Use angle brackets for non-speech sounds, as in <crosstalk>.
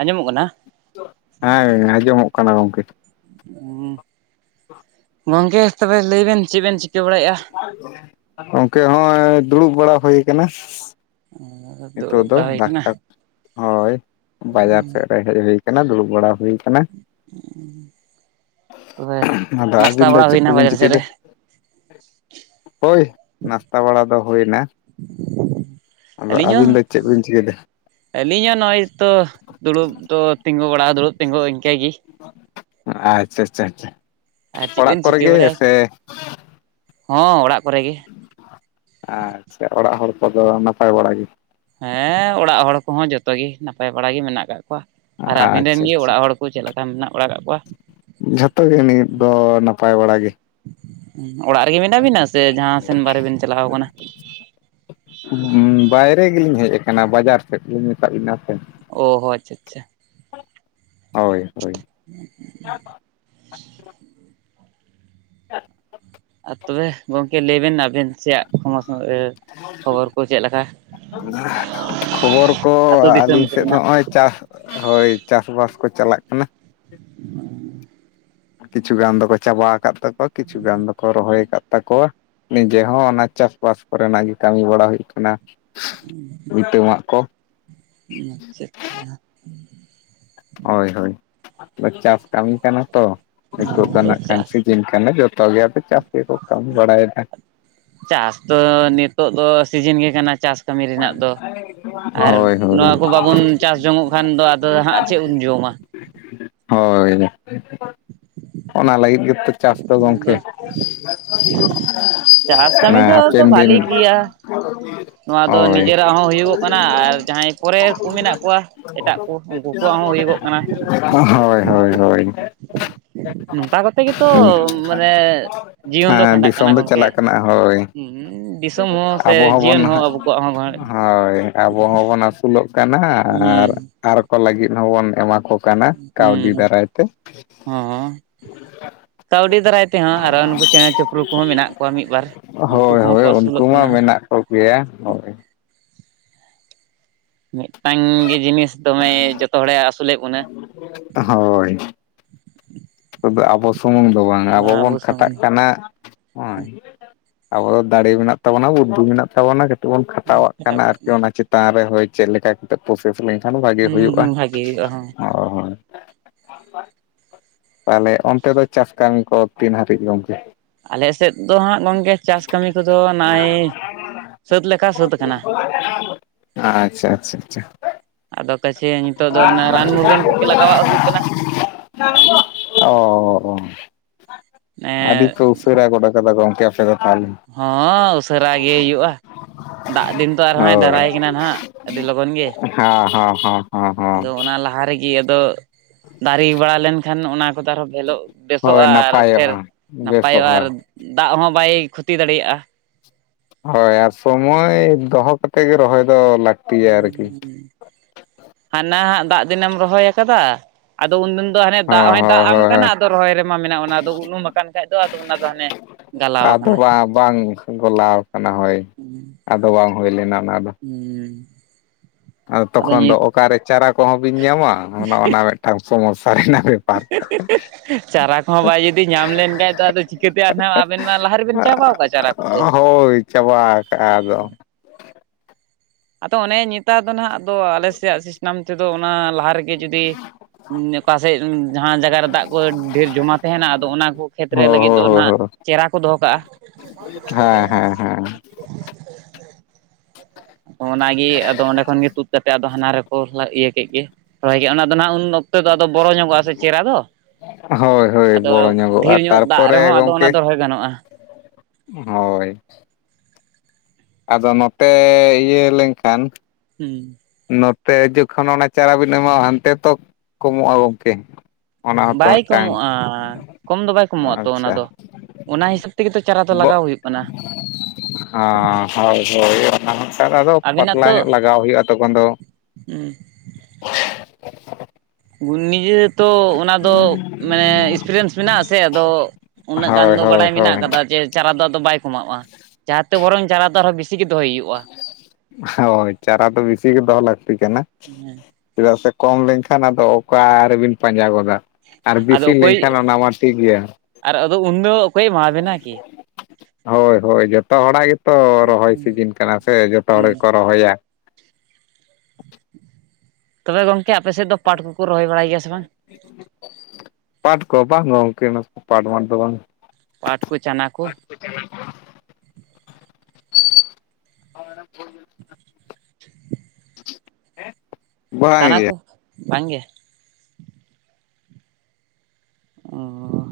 ᱟᱸᱡᱚᱢᱚᱜ ᱠᱟᱱᱟ ᱦᱮᱸ ᱟᱸᱡᱚᱢᱚᱜ ᱠᱟᱱᱟ ᱜᱚᱝᱠᱮ <unintelligible> <unintelligible> ᱜᱚᱝᱠᱮ ᱛᱚᱵᱮ ᱞᱟᱹᱭ ᱵᱮᱱ ᱪᱮᱜ ᱵᱮᱱ ᱪᱤᱠᱟᱹ ᱵᱟᱲᱟᱭᱮᱜᱼᱟ ᱜᱚᱝᱠᱮ ᱦᱚᱸᱜ-ᱚᱭ ᱫᱩᱲᱩᱵ ᱵᱟᱲᱟ ᱦᱩᱭ ᱠᱟᱱᱟ ᱱᱤᱛᱚᱜ ᱫᱩᱲᱩᱵ ᱫᱚ ᱵᱟᱲᱟ ᱦᱩᱭ ᱠᱟᱱᱟ ᱫᱟᱠᱟ ᱦᱳᱭ ᱵᱟᱡᱟᱨ ᱥᱮᱜ ᱨᱮ ᱦᱮᱡ ᱦᱩᱭ ᱟᱠᱟᱱᱟ ᱫᱩᱲᱩᱵ ᱵᱟᱲᱟ ᱦᱩᱭᱼᱼᱼ ᱛᱚᱵᱮ ᱟᱫᱚ ᱱᱟᱥᱛᱟ ᱟᱹᱵᱤᱱ ᱫᱚ ᱪᱮᱫ ᱵᱟᱲᱟ ᱠᱚᱵᱤᱱ ᱵᱟᱡᱟᱨ ᱥᱮᱜ ᱪᱤᱠᱟᱹᱭᱮᱫᱟ ᱨᱮ ᱦᱳᱭ ᱱᱟᱥᱛᱟ ᱵᱟᱲᱟ ᱫᱚ ᱦᱩᱭ ᱱᱟ ᱟᱹᱞᱤᱧ ᱦᱚ ᱫᱚ ᱪᱮᱫ ᱵᱤᱱ ᱪᱤᱠᱟᱹᱭᱮᱫᱟ ᱟᱹᱞᱤᱧ ᱦᱚᱸ ᱱᱚᱜᱼᱚᱭ ᱛᱚ ᱫᱩᱲᱩᱵ ᱫᱚ ᱛᱤᱸᱜᱩ ᱵᱟᱲᱟ ᱫᱩᱲᱩᱜ ᱛᱤᱸᱜᱩ ᱤᱱᱠᱟᱹ ᱜᱤ ᱟᱪᱪᱷᱟ ᱟᱪᱪᱷᱟ ᱟᱪᱪᱷᱟ ᱟᱨ ᱪᱮᱫ ᱚᱲᱟᱜ ᱵᱮᱱ ᱠᱚᱨᱮ ᱪᱤᱠᱟᱹ ᱜᱮ ᱵᱟᱲᱟᱭᱟ ᱥᱮ ᱦᱚᱸ ᱚᱲᱟᱜ ᱠᱚᱨᱮ ᱜᱤ ᱟᱪᱪᱷᱟ ᱚᱲᱟᱜ ᱦᱚᱲ ᱠᱚᱫᱚ ᱱᱟᱯᱟᱭ ᱵᱟᱲᱟ ᱜᱮ ᱦᱮᱸ ᱚᱲᱟᱜ ᱦᱚᱲ ᱠᱚᱦᱚᱸ ᱡᱚᱛᱚ ᱜᱮ ᱱᱟᱯᱟᱭ ᱵᱟᱲᱟ ᱜᱮ ᱢᱮᱱᱟᱜ ᱠᱟᱜ ᱠᱚᱣᱟ ᱟᱨ ᱟᱵᱤᱱ ᱨᱮᱱ ᱟᱪᱪᱷᱟ ᱜᱮ ᱟᱪᱪᱷᱟ ᱚᱲᱟᱜ ᱦᱚᱲ ᱠᱚ ᱪᱮᱫ ᱞᱮᱠᱟ ᱢᱮᱱᱟᱜ ᱵᱟᱲᱟ ᱠᱟᱜ ᱠᱚᱣᱟ ᱡᱷᱚᱛᱚ ᱜᱮ ᱱᱤᱫ ᱫᱚ ᱱᱟᱯᱟᱭ ᱵᱟᱲᱟ ᱜᱮ᱾ ᱚᱲᱟᱜ ᱨᱮᱜᱮ ᱢᱮᱱᱟᱜ ᱵᱤᱱᱟ ᱥᱮ ᱡᱟᱦᱟᱸ ᱥᱮᱱ ᱵᱟᱨᱮ ᱵᱮᱤᱱ ᱪᱟᱞᱟᱣ ᱠᱟᱱᱟ? ᱵᱟᱭᱨᱮ ᱜᱮᱞᱤᱧ ᱦᱮᱡ ᱠᱟᱱᱟ ᱵᱟᱡᱟᱨ ᱥᱮᱫ ᱞᱤᱧ ᱢᱮᱛᱟᱜ ᱵᱤᱱᱟ ᱥᱮ᱾ ᱚᱦᱚ ᱟᱪᱪᱷᱟ ᱟᱪᱪᱷᱟ᱾ ᱦᱳᱭ ᱦᱳᱭ᱾ <inaudible> <inaudible> ᱟᱨ ᱛᱚᱵᱮ ᱜᱚᱝ ᱠᱟᱹᱡ ᱞᱟᱹᱭ ᱵᱮᱱ ᱟᱵᱮᱱ ᱥᱮᱭᱟᱜ <unintelligible> ᱠᱷᱚᱵᱚᱨ ᱠᱚ ᱪᱮᱜ ᱞᱮᱠᱟ? ᱠᱷᱚᱵᱚᱨ ᱠᱚ ᱟᱹᱛᱩ ᱫᱤᱥᱚᱢ ᱟᱞᱤᱧ ᱥᱮᱜ ᱫᱚ ᱠᱚᱨᱮᱱᱟᱜ ᱦᱚᱸᱜᱼᱚᱭ ᱪᱟᱥ ᱦᱳᱭ ᱪᱟᱥ ᱵᱟᱥ ᱠᱚ ᱪᱟᱞᱟᱜ ᱠᱟᱱᱟ᱾ ᱠᱤᱪᱷᱩ ᱜᱟᱱ ᱫᱚᱠᱚ ᱪᱟᱵᱟᱣ ᱠᱟᱫ ᱛᱟᱠᱚᱣᱟ ᱠᱤᱪᱷᱩ ᱜᱟᱱ ᱫᱚᱠᱚ ᱨᱚᱦᱚᱭ ᱠᱟᱫ ᱛᱟᱠᱚᱣᱟ, ᱱᱤᱡᱮ ᱦᱚᱸ ᱚᱱᱟ ᱪᱟᱥ ᱵᱟᱥ ᱠᱚᱨᱮᱱᱟᱜ ᱜᱮ ᱠᱟᱹᱢᱤ ᱵᱟᱲᱟ ᱦᱩᱭᱩᱜ ᱠᱟᱱᱟ᱾ ᱵᱷᱤᱛᱟᱹ ᱢᱟᱜ ᱠᱚ᱾ ᱩᱸ ᱟᱪᱪᱷᱟ ᱟᱪᱪᱷᱟ ᱦᱳᱭ ᱦᱳᱭ ᱫᱚ ᱪᱟᱥ ᱠᱟᱹᱢᱤ ᱠᱟᱱᱟ ᱛᱚ ᱱᱤᱛᱚᱜ ᱦᱚᱸ ᱫᱚ ᱛᱚ ᱱᱟᱜ ᱠᱷᱟᱱ ᱪᱟᱥ ᱥᱤᱡᱤᱱ ᱠᱟᱱᱟ ᱡᱚᱛᱚ ᱜᱮ ᱟᱫᱚ ᱪᱟᱹᱥ ᱜᱮᱠᱚ ᱠᱟᱹᱢᱤ ᱵᱟᱲᱟᱭᱫᱟ ᱾ ᱪᱟᱥ ᱫᱚ ᱱᱤᱛᱚᱜ ᱫᱚ ᱥᱤᱡᱤᱱ ᱜᱮ ᱠᱟᱱᱟ ᱪᱟᱥ ᱠᱟᱹᱢᱤ ᱨᱮᱱᱟᱜ ᱫᱚ ᱟᱨ ᱦᱳᱭ ᱦᱳᱭ ᱱᱚᱣᱟ ᱠᱚ ᱵᱟᱵᱚᱱ ᱪᱟᱥ ᱡᱚᱝᱚᱜ ᱠᱷᱟᱱ ᱫᱚ ᱟᱫᱚ ᱦᱟᱸᱜ ᱪᱮᱛ ᱵᱚᱱ ᱡᱚᱢᱟ? ᱦᱳᱭ ᱚᱱᱟ ᱞᱟᱹᱜᱤᱫ ᱜᱮᱛᱚ ᱪᱟᱥ ᱫᱚ ᱜᱚᱝᱠᱮ᱾ ᱪᱟᱥ <inaudible> ᱢᱮ ᱠᱟᱹᱢᱤ ᱫᱚ ᱛᱚ ᱦᱟᱯᱮᱱ ᱫᱤᱱ ᱵᱷᱟᱞᱤ ᱜᱮᱭᱟ ᱱᱚᱣᱟ ᱫᱚ ᱦᱳᱭ ᱱᱤᱡᱮᱨᱟᱜ ᱦᱚᱸ ᱦᱩᱭᱩᱜᱚᱜ ᱠᱟᱱᱟ ᱟᱨ ᱡᱟᱦᱟᱸᱭ ᱯᱚᱨᱮᱨ ᱠᱚ ᱢᱮᱱᱟᱜ ᱠᱚᱣᱟ ᱮᱴᱟᱜ ᱠᱩ ᱩᱝᱠᱩ ᱠᱚᱣᱟᱜ ᱦᱚᱸᱦᱩᱭᱩᱜᱚᱜ ᱠᱟᱱᱟ ᱾ ᱦᱳᱭ ᱦᱳᱭ ᱦᱳᱭ ᱾ ᱱᱚᱝᱠᱟ ᱠᱚᱛᱮ ᱜᱮᱛᱚ ᱢᱟᱱᱮ ᱡᱤᱭᱚᱱ ᱫᱚ ᱠᱷᱟᱸᱰᱟᱜ ᱫᱤᱥᱚᱢ ᱠᱟᱱᱟ ᱫᱚ ᱜᱚᱝᱠᱮ ᱪᱟᱞᱟᱜ ᱾ ᱠᱟᱱᱟ ᱦᱳᱭ ᱩᱸ ᱫᱤᱥᱚᱢ ᱦᱚᱸ ᱥᱮ ᱡᱤᱭᱚᱱ ᱦᱚᱸ ᱟᱵᱚ ᱠᱚᱣᱟᱜ ᱦᱚᱸ ᱦᱚᱭ ᱟᱵᱚ ᱦᱚᱸᱵᱚᱱ ᱟᱹᱥᱩᱞᱚᱜ ᱠᱟᱱᱟ ᱦᱩᱸ ᱟᱨ ᱟᱨ ᱠᱚ ᱞᱟᱹᱜᱤᱫ ᱦᱚᱸᱵᱚᱱ ᱮᱢᱟ ᱠᱚ ᱠᱟᱱᱟ ᱦᱩᱸ ᱠᱟᱹᱣᱰᱤ ᱫᱟᱨᱟᱭ ᱛᱮ ᱦᱚᱸ ᱠᱟᱹᱣᱰᱤ ᱫᱟᱨᱟᱭ ᱛᱮᱦᱚᱸ ᱟᱨᱚ ᱱᱩᱠᱩ ᱪᱮᱬᱮ ᱪᱤᱯᱨᱩ ᱠᱚᱦᱚᱸ ᱢᱮᱱᱟᱜ ᱠᱚᱣᱟ ᱢᱤᱫ ᱵᱟᱨ <inaudible> ᱩᱱᱠᱩ ᱦᱳᱭ ᱠᱚᱦᱚᱸ ᱦᱳᱭ ᱠᱚ ᱩᱱᱠᱩ ᱟᱹᱥᱩᱞᱚᱜ ᱢᱟ ᱠᱟᱱᱟ ᱢᱮᱱᱟᱜ ᱠᱚ ᱜᱮᱭᱟ ᱦᱳᱭ ᱢᱤᱫᱴᱟᱝ ᱜᱮ ᱡᱤᱱᱤᱥ ᱫᱚᱢᱮ ᱡᱚᱛᱚ ᱦᱚᱲᱮ ᱟᱹᱥᱞᱮᱜ ᱵᱚᱱᱟ ᱾ ᱦᱳᱭ ᱛᱚᱵᱮ ᱟᱵᱚ ᱥᱩᱢᱩᱝ ᱫᱚ ᱵᱟᱝ ᱟᱵᱚ ᱵᱚᱱ ᱠᱷᱟᱴᱟᱜ ᱠᱟᱱᱟ ᱚᱸᱭ ᱟᱵᱚ ᱫᱚ ᱫᱟᱲᱮ ᱢᱮᱱᱟᱜ ᱛᱟᱵᱚᱱᱟ ᱵᱩᱫᱷᱤ ᱢᱮᱱᱟᱜ ᱛᱟᱵᱚᱱᱟ ᱠᱟᱹ ᱛᱮᱵᱚᱱ ᱠᱷᱟᱴᱟᱣᱟᱜ ᱠᱟᱱᱟ ᱟᱨᱠᱤ ᱚᱱᱟ ᱪᱮᱛᱟᱱ ᱨᱮ ᱦᱳᱭ ᱪᱮᱫ ᱞᱮᱠᱟ ᱛᱮ ᱯᱨᱥᱮᱥ ᱞᱮᱱ ᱠᱷᱟᱱ ᱵᱷᱟᱜᱮ ᱦᱩᱭᱩᱜᱼᱟ ᱦᱩᱸ ᱵᱷᱟᱜᱤ ᱦᱩᱭᱩᱜᱼᱟ ᱦᱚᱸ ᱦᱳᱭ ᱦᱳᱭ ᱛᱟᱦᱞᱮ ᱚᱱᱛᱮ ᱫᱚ ᱪᱟᱥ ᱠᱟᱹᱢᱤ ᱠᱚ ᱛᱤᱱ ᱦᱟᱹᱨᱤᱡ ᱜᱚᱝᱠᱮ? ᱟᱞᱮ ᱥᱮᱫ ᱫᱚ ᱦᱟᱸᱜ ᱜᱚᱝᱠᱮ ᱪᱟᱥ ᱠᱟᱹᱢᱤ ᱠᱚᱫᱚ ᱱᱟᱜᱼᱚᱭ ᱥᱟᱹᱛ ᱞᱮᱠᱟ ᱥᱟᱹᱛ ᱠᱟᱱᱟ ᱾ ᱟᱪᱪᱷᱟ ᱟᱪᱪᱷᱟ ᱟᱫᱚ ᱠᱟᱪᱷᱮ ᱱᱤᱛᱚᱜ ᱫᱚ ᱚᱱᱟ ᱨᱟᱱ ᱟᱪᱪᱷᱟ᱾ ᱢᱩᱨᱜᱟᱹᱱ ᱠᱚᱜᱮ ᱞᱟᱜᱟᱣᱟᱜ ᱦᱩᱭᱩᱜ ᱠᱟᱱᱟ <inaudible> <inaudible> ᱚ ᱚ ᱟᱹᱰᱤ ᱮᱸ ᱯᱮ ᱩᱥᱟᱹᱨᱟ ᱜᱚᱫ ᱟ ᱠᱟᱫᱟ ᱜᱚᱝᱠᱮ ᱟᱯᱮ ᱫᱚ ᱛᱟᱦᱞᱮ᱾ ᱦᱚᱸ ᱩᱥᱟᱹᱨᱟᱭ ᱜᱮᱭ ᱦᱩᱭᱩᱜᱼᱟ ᱾ ᱫᱟᱜ ᱫᱤᱱ ᱛᱚ ᱟᱨᱦᱚᱸᱭ ᱫᱟᱨᱟᱭ ᱠᱟᱱᱟ ᱱᱟᱦᱟᱜ ᱟᱹᱰᱤ ᱞᱚᱜᱚᱱ ᱜᱮ᱾ ᱦᱚᱸ ᱦᱚᱸ ᱦᱚᱸ᱾ ᱟᱫᱚ ᱚᱱᱟ ᱞᱟᱦᱟ ᱨᱮᱜᱮ ᱟᱫᱚ ᱫᱟᱨᱮ ᱵᱟᱲᱟ ᱞᱮᱱᱠᱷᱟᱱ ᱚᱱᱟᱼᱼ ᱟᱨᱦᱚᱸᱚᱜ ᱦᱳᱭ ᱵᱮᱥᱚᱜᱼᱟ ᱟᱨ ᱯᱷᱮᱨ ᱱᱟᱯᱟᱭᱚᱜᱼᱟ ᱱᱟᱯᱟᱭᱚᱜᱼᱟ ᱟᱨᱼᱼ ᱵᱮᱥᱚᱜᱼᱟ ᱫᱟᱜ ᱦᱚᱸ ᱵᱟᱭ ᱠᱷᱚᱛᱤ ᱫᱟᱲᱮᱭᱟᱜᱼᱟ ᱾ ᱦᱳᱭ ᱟᱨ ᱥᱚᱢᱚᱭ ᱫᱚᱦᱚ ᱠᱟᱛᱮᱫ ᱜᱮ ᱨᱚᱦᱚᱭ ᱫᱚ ᱞᱟᱹᱠᱛᱤᱼᱼ ᱦᱟᱱᱟ ᱦᱟᱸᱜ ᱫᱟᱜ ᱫᱤᱱᱮᱢ ᱨᱚᱦᱚᱭ ᱠᱟᱫᱟ ᱟᱫᱚ ᱩᱱᱫᱤᱱ ᱫᱚ ᱦᱟᱱᱮ ᱫᱟᱜ ᱦᱳᱭ ᱦᱚᱭ ᱫᱟᱜ ᱟᱢ ᱦᱳᱭ ᱠᱟᱱᱟ ᱦᱳᱭ ᱟᱫᱚ ᱨᱚᱦᱚᱭ ᱨᱮᱢᱟ ᱢᱮᱱᱟᱜᱼᱟ ᱚᱱᱟ ᱟᱫᱚ ᱩᱱᱩᱢ ᱟᱠᱟᱱ ᱠᱷᱟᱱᱡ ᱫᱚ ᱟᱫᱚ ᱚᱱᱟ ᱫᱚ ᱦᱟᱱᱮ ᱜᱟᱞᱟᱣ ᱟᱫᱚ ᱟᱠᱟᱱᱟ᱾ ᱵᱟᱝ ᱵᱟᱝ ᱜᱚᱞᱟᱣ ᱠᱟᱱᱟ ᱦᱳᱭ ᱟᱫᱚ ᱵᱟᱝ ᱦᱳᱭ ᱞᱮᱱᱟ ᱚᱱᱟ ᱫᱚ ᱦᱩᱸ᱾ ᱟᱫᱚ ᱛᱚᱠᱷᱚᱱ ᱫᱚ ᱚᱠᱟᱨᱮ ᱪᱟᱨᱟ ᱠᱚᱦᱚᱸ ᱵᱤᱱ ᱧᱟᱢᱟ ᱚᱱᱮ ᱚᱱᱟ ᱢᱤᱫᱴᱟᱝ ᱥᱚᱢᱚᱥᱥᱟ ᱨᱮᱱᱟᱜ ᱵᱮᱯᱟᱨ <unintelligible> ᱪᱟᱨᱟ ᱠᱚᱦᱚᱸ ᱵᱟᱭ ᱡᱩᱫᱤ ᱧᱟᱢ ᱞᱮᱱᱠᱟᱱᱡ ᱫᱚ ᱟᱫᱚ ᱪᱤᱠᱟᱹᱛᱮ ᱱᱟᱦᱜ ᱟᱵᱮᱱ ᱢᱟ ᱞᱟᱦᱟ ᱨᱮᱵᱮᱱ ᱪᱟᱵᱟᱠᱟᱜᱼᱟ ᱪᱟᱨᱟ ᱠᱚᱫᱚ᱾ ᱪᱟᱵᱟᱣ ᱠᱟᱜᱼᱟ ᱟᱫᱚᱸ ᱟᱫᱚ ᱚᱱᱮ ᱱᱮᱛᱟᱨ ᱫᱚ ᱱᱟᱦᱟᱜ ᱟᱫᱚ ᱟᱞᱮ ᱥᱮᱫᱟᱜ ᱥᱤᱥᱴᱮᱢ ᱛᱮᱫᱚ ᱚᱱᱟ ᱞᱟᱦᱟ ᱨᱮᱜᱮ ᱡᱩᱫᱤ ᱚᱠᱟᱥᱮᱫ ᱡᱟᱦᱟᱸ ᱡᱟᱭᱜᱟ ᱨᱮ ᱫᱟᱜ ᱠᱚ ᱰᱷᱮᱨ ᱡᱚᱢᱟ ᱛᱟᱦᱮᱱᱟ ᱟᱫᱚ ᱚᱱᱟ ᱠᱚ ᱠᱷᱮᱛᱨᱮ ᱦᱳᱭ ᱞᱟᱹᱜᱤᱫ ᱦᱳᱭ ᱫᱚ ᱦᱳᱭ ᱱᱟᱜ ᱦᱳᱭ ᱪᱮᱨᱟ ᱠᱚ ᱫᱚᱦᱚ ᱠᱟᱜᱼᱟ᱾ ᱦᱮᱸ ᱦᱮᱸ ᱦᱮᱸ᱾ ᱚᱱᱟᱜᱮ ᱟᱫᱚ ᱚᱸᱰᱮ ᱠᱷᱚᱱᱜᱮ ᱛᱩᱫ ᱠᱟᱛᱮᱫ ᱟᱫᱚ ᱦᱟᱱᱟ ᱨᱮᱠᱚ ᱤᱭᱟᱹ ᱠᱮᱫ ᱜᱮ ᱨᱚᱦᱚᱭ ᱠᱮᱫᱼᱟ ᱚᱱᱟ ᱫᱚ ᱦᱟᱸᱜ ᱩᱱᱼᱼ ᱱᱚᱱᱛᱮᱫᱚ ᱟᱫᱚ ᱵᱚᱨᱚ ᱧᱚᱜᱚᱜᱼᱟ ᱥᱮ ᱪᱮᱫ ᱟᱫᱚᱼᱼ ᱦᱳᱭ ᱦᱳᱭ ᱵᱚᱲᱚ ᱧᱚᱜᱚᱜᱼᱟ ᱧᱚᱜ ᱫᱟᱜ ᱛᱟᱨᱯᱚᱨᱮ ᱨᱮᱦᱚᱸ ᱟᱫᱚ ᱜᱚᱝᱠᱮ ᱚᱱᱟ ᱫᱚ ᱨᱚᱦᱚᱭ ᱜᱟᱱᱚᱜᱼᱟ ᱦᱳᱭ᱾ ᱟᱫᱚ ᱱᱚᱛᱮ ᱤᱭᱟᱹ ᱞᱮᱱᱠᱷᱟᱱ ᱦᱩᱸ᱾ ᱱᱚᱛᱮ ᱡᱚᱠᱷᱚᱱ ᱚᱱᱟ ᱪᱟᱨᱟ ᱵᱤᱱ ᱮᱢᱟᱜᱣᱟᱜᱼᱟ ᱦᱟᱱᱛᱮ ᱛᱚ ᱠᱚᱢᱚᱜᱼᱟ ᱜᱚᱢᱠᱮ᱾ ᱚᱱᱟ ᱦᱚᱸᱛᱚ ᱵᱟᱭ ᱢᱤᱫᱴᱟᱝ ᱠᱚᱢᱚᱜᱼᱟ ᱠᱚᱢ ᱫᱚ ᱵᱟᱭ ᱠᱚᱢᱚᱜᱼᱟ ᱛᱚ ᱚᱱᱟ ᱫᱚ ᱟᱪᱪᱷᱟ ᱚᱱᱟ ᱦᱤᱥᱟᱹᱵᱽ ᱛᱮᱜᱮ ᱛᱚ ᱪᱟᱨᱟ ᱫᱚ ᱞᱟᱜᱟᱣ ᱵᱚᱜ ᱦᱩᱭᱩᱜ ᱠᱟᱱᱟ᱾ ᱦᱳᱭ ᱦᱳᱭ ᱚᱱᱟ ᱦᱚᱸ ᱠᱷᱟᱱ ᱟᱫᱚ ᱟᱵᱤᱱᱟᱜ ᱯᱟᱛᱞᱟ ᱛᱚ ᱧᱚᱜ ᱞᱟᱜᱟᱣ ᱦᱳᱭᱳᱜᱼᱟ᱾ ᱦᱮᱞᱳ ᱦᱩᱸ᱾ ᱜᱩᱱ ᱱᱤᱡᱮ ᱛᱚ ᱚᱱᱟ ᱫᱚ ᱢᱟᱱᱮ ᱮᱠᱥᱯᱮᱨᱤᱭᱮᱱᱥ ᱢᱮᱱᱟᱜᱼᱟ ᱥᱮ ᱟᱫᱚᱼᱼ ᱩᱱᱟᱹᱜ ᱜᱟᱱ ᱦᱳᱭ ᱫᱚ ᱦᱳᱭ ᱵᱟᱰᱟᱭ ᱢᱮᱱᱟᱜ ᱦᱳᱭ ᱠᱟᱫᱟ ᱡᱮ ᱪᱟᱨᱟ ᱫᱚ ᱟᱫᱚ ᱵᱟᱭ ᱠᱚᱢᱟᱜᱼᱟ ᱡᱟᱦᱟᱸ ᱛᱮ ᱵᱚᱨᱚᱝ ᱪᱟᱨᱟ ᱫᱚ ᱟᱨᱦᱚᱸ ᱱᱮᱥᱤ ᱛᱮ ᱜᱮ ᱫᱚᱦᱚᱭ ᱦᱩᱭᱩᱜᱼᱟ᱾ ᱦᱳᱭ ᱪᱟᱨᱟ ᱫᱚ ᱵᱮᱥᱤ ᱜᱮ ᱫᱚᱦᱚ ᱞᱟᱹᱠᱛᱤ ᱠᱟᱱᱟ᱾ ᱦᱮᱸ ᱪᱮᱫᱟᱜ ᱥᱮ ᱠᱚᱢ ᱞᱮᱱᱠᱷᱟᱱ ᱟᱫᱚ ᱚᱠᱟ ᱨᱮᱵᱤᱱ ᱯᱟᱸᱡᱟ ᱜᱚᱫᱟ᱾ ᱟᱨ ᱵᱮᱥᱤ ᱟᱫᱚ ᱚᱠᱚᱭ ᱞᱮᱱᱠᱷᱟᱱ ᱚᱱᱟ ᱢᱟ ᱴᱷᱤᱠ ᱜᱮᱭᱟ᱾ ᱟᱨ ᱟᱫᱮᱣ ᱩᱱᱫᱚ ᱚᱠᱚᱭᱮ ᱮᱢᱟ ᱵᱮᱱᱟ ᱠᱤ? ᱦᱳᱭ ᱦᱳᱭ ᱡᱚᱛᱚ ᱦᱚᱲᱟᱜ ᱜᱮᱛᱚ ᱨᱚᱦᱚᱭ ᱥᱤᱡᱤᱱ ᱠᱟᱱᱟ ᱥᱮ ᱡᱚᱛᱚ ᱦᱚᱲ ᱦᱩᱸ ᱜᱮᱠᱚ ᱨᱚᱦᱚᱭᱟ᱾ ᱛᱚᱵᱮ ᱜᱚᱝᱠᱮ ᱟᱯᱮ ᱥᱮᱫ ᱫᱚ ᱯᱟᱴ ᱠᱚᱠᱚ ᱨᱚᱦᱚᱭ ᱵᱟᱲᱟᱭ ᱜᱮᱭᱟ ᱥᱮ ᱵᱟᱝ? ᱯᱟᱴ ᱠᱚ ᱵᱟᱝ ᱜᱚᱢᱠᱮ ᱯᱟᱴ ᱢᱟᱴ ᱫᱚ ᱵᱟᱝ᱾ ᱯᱟᱴ ᱠᱚ ᱪᱟᱱᱟ ᱠᱚ᱾ <inaudible> ᱪᱟᱱᱟ ᱜᱮ ᱠᱚ ᱵᱟᱝᱜᱮ᱾ ᱚ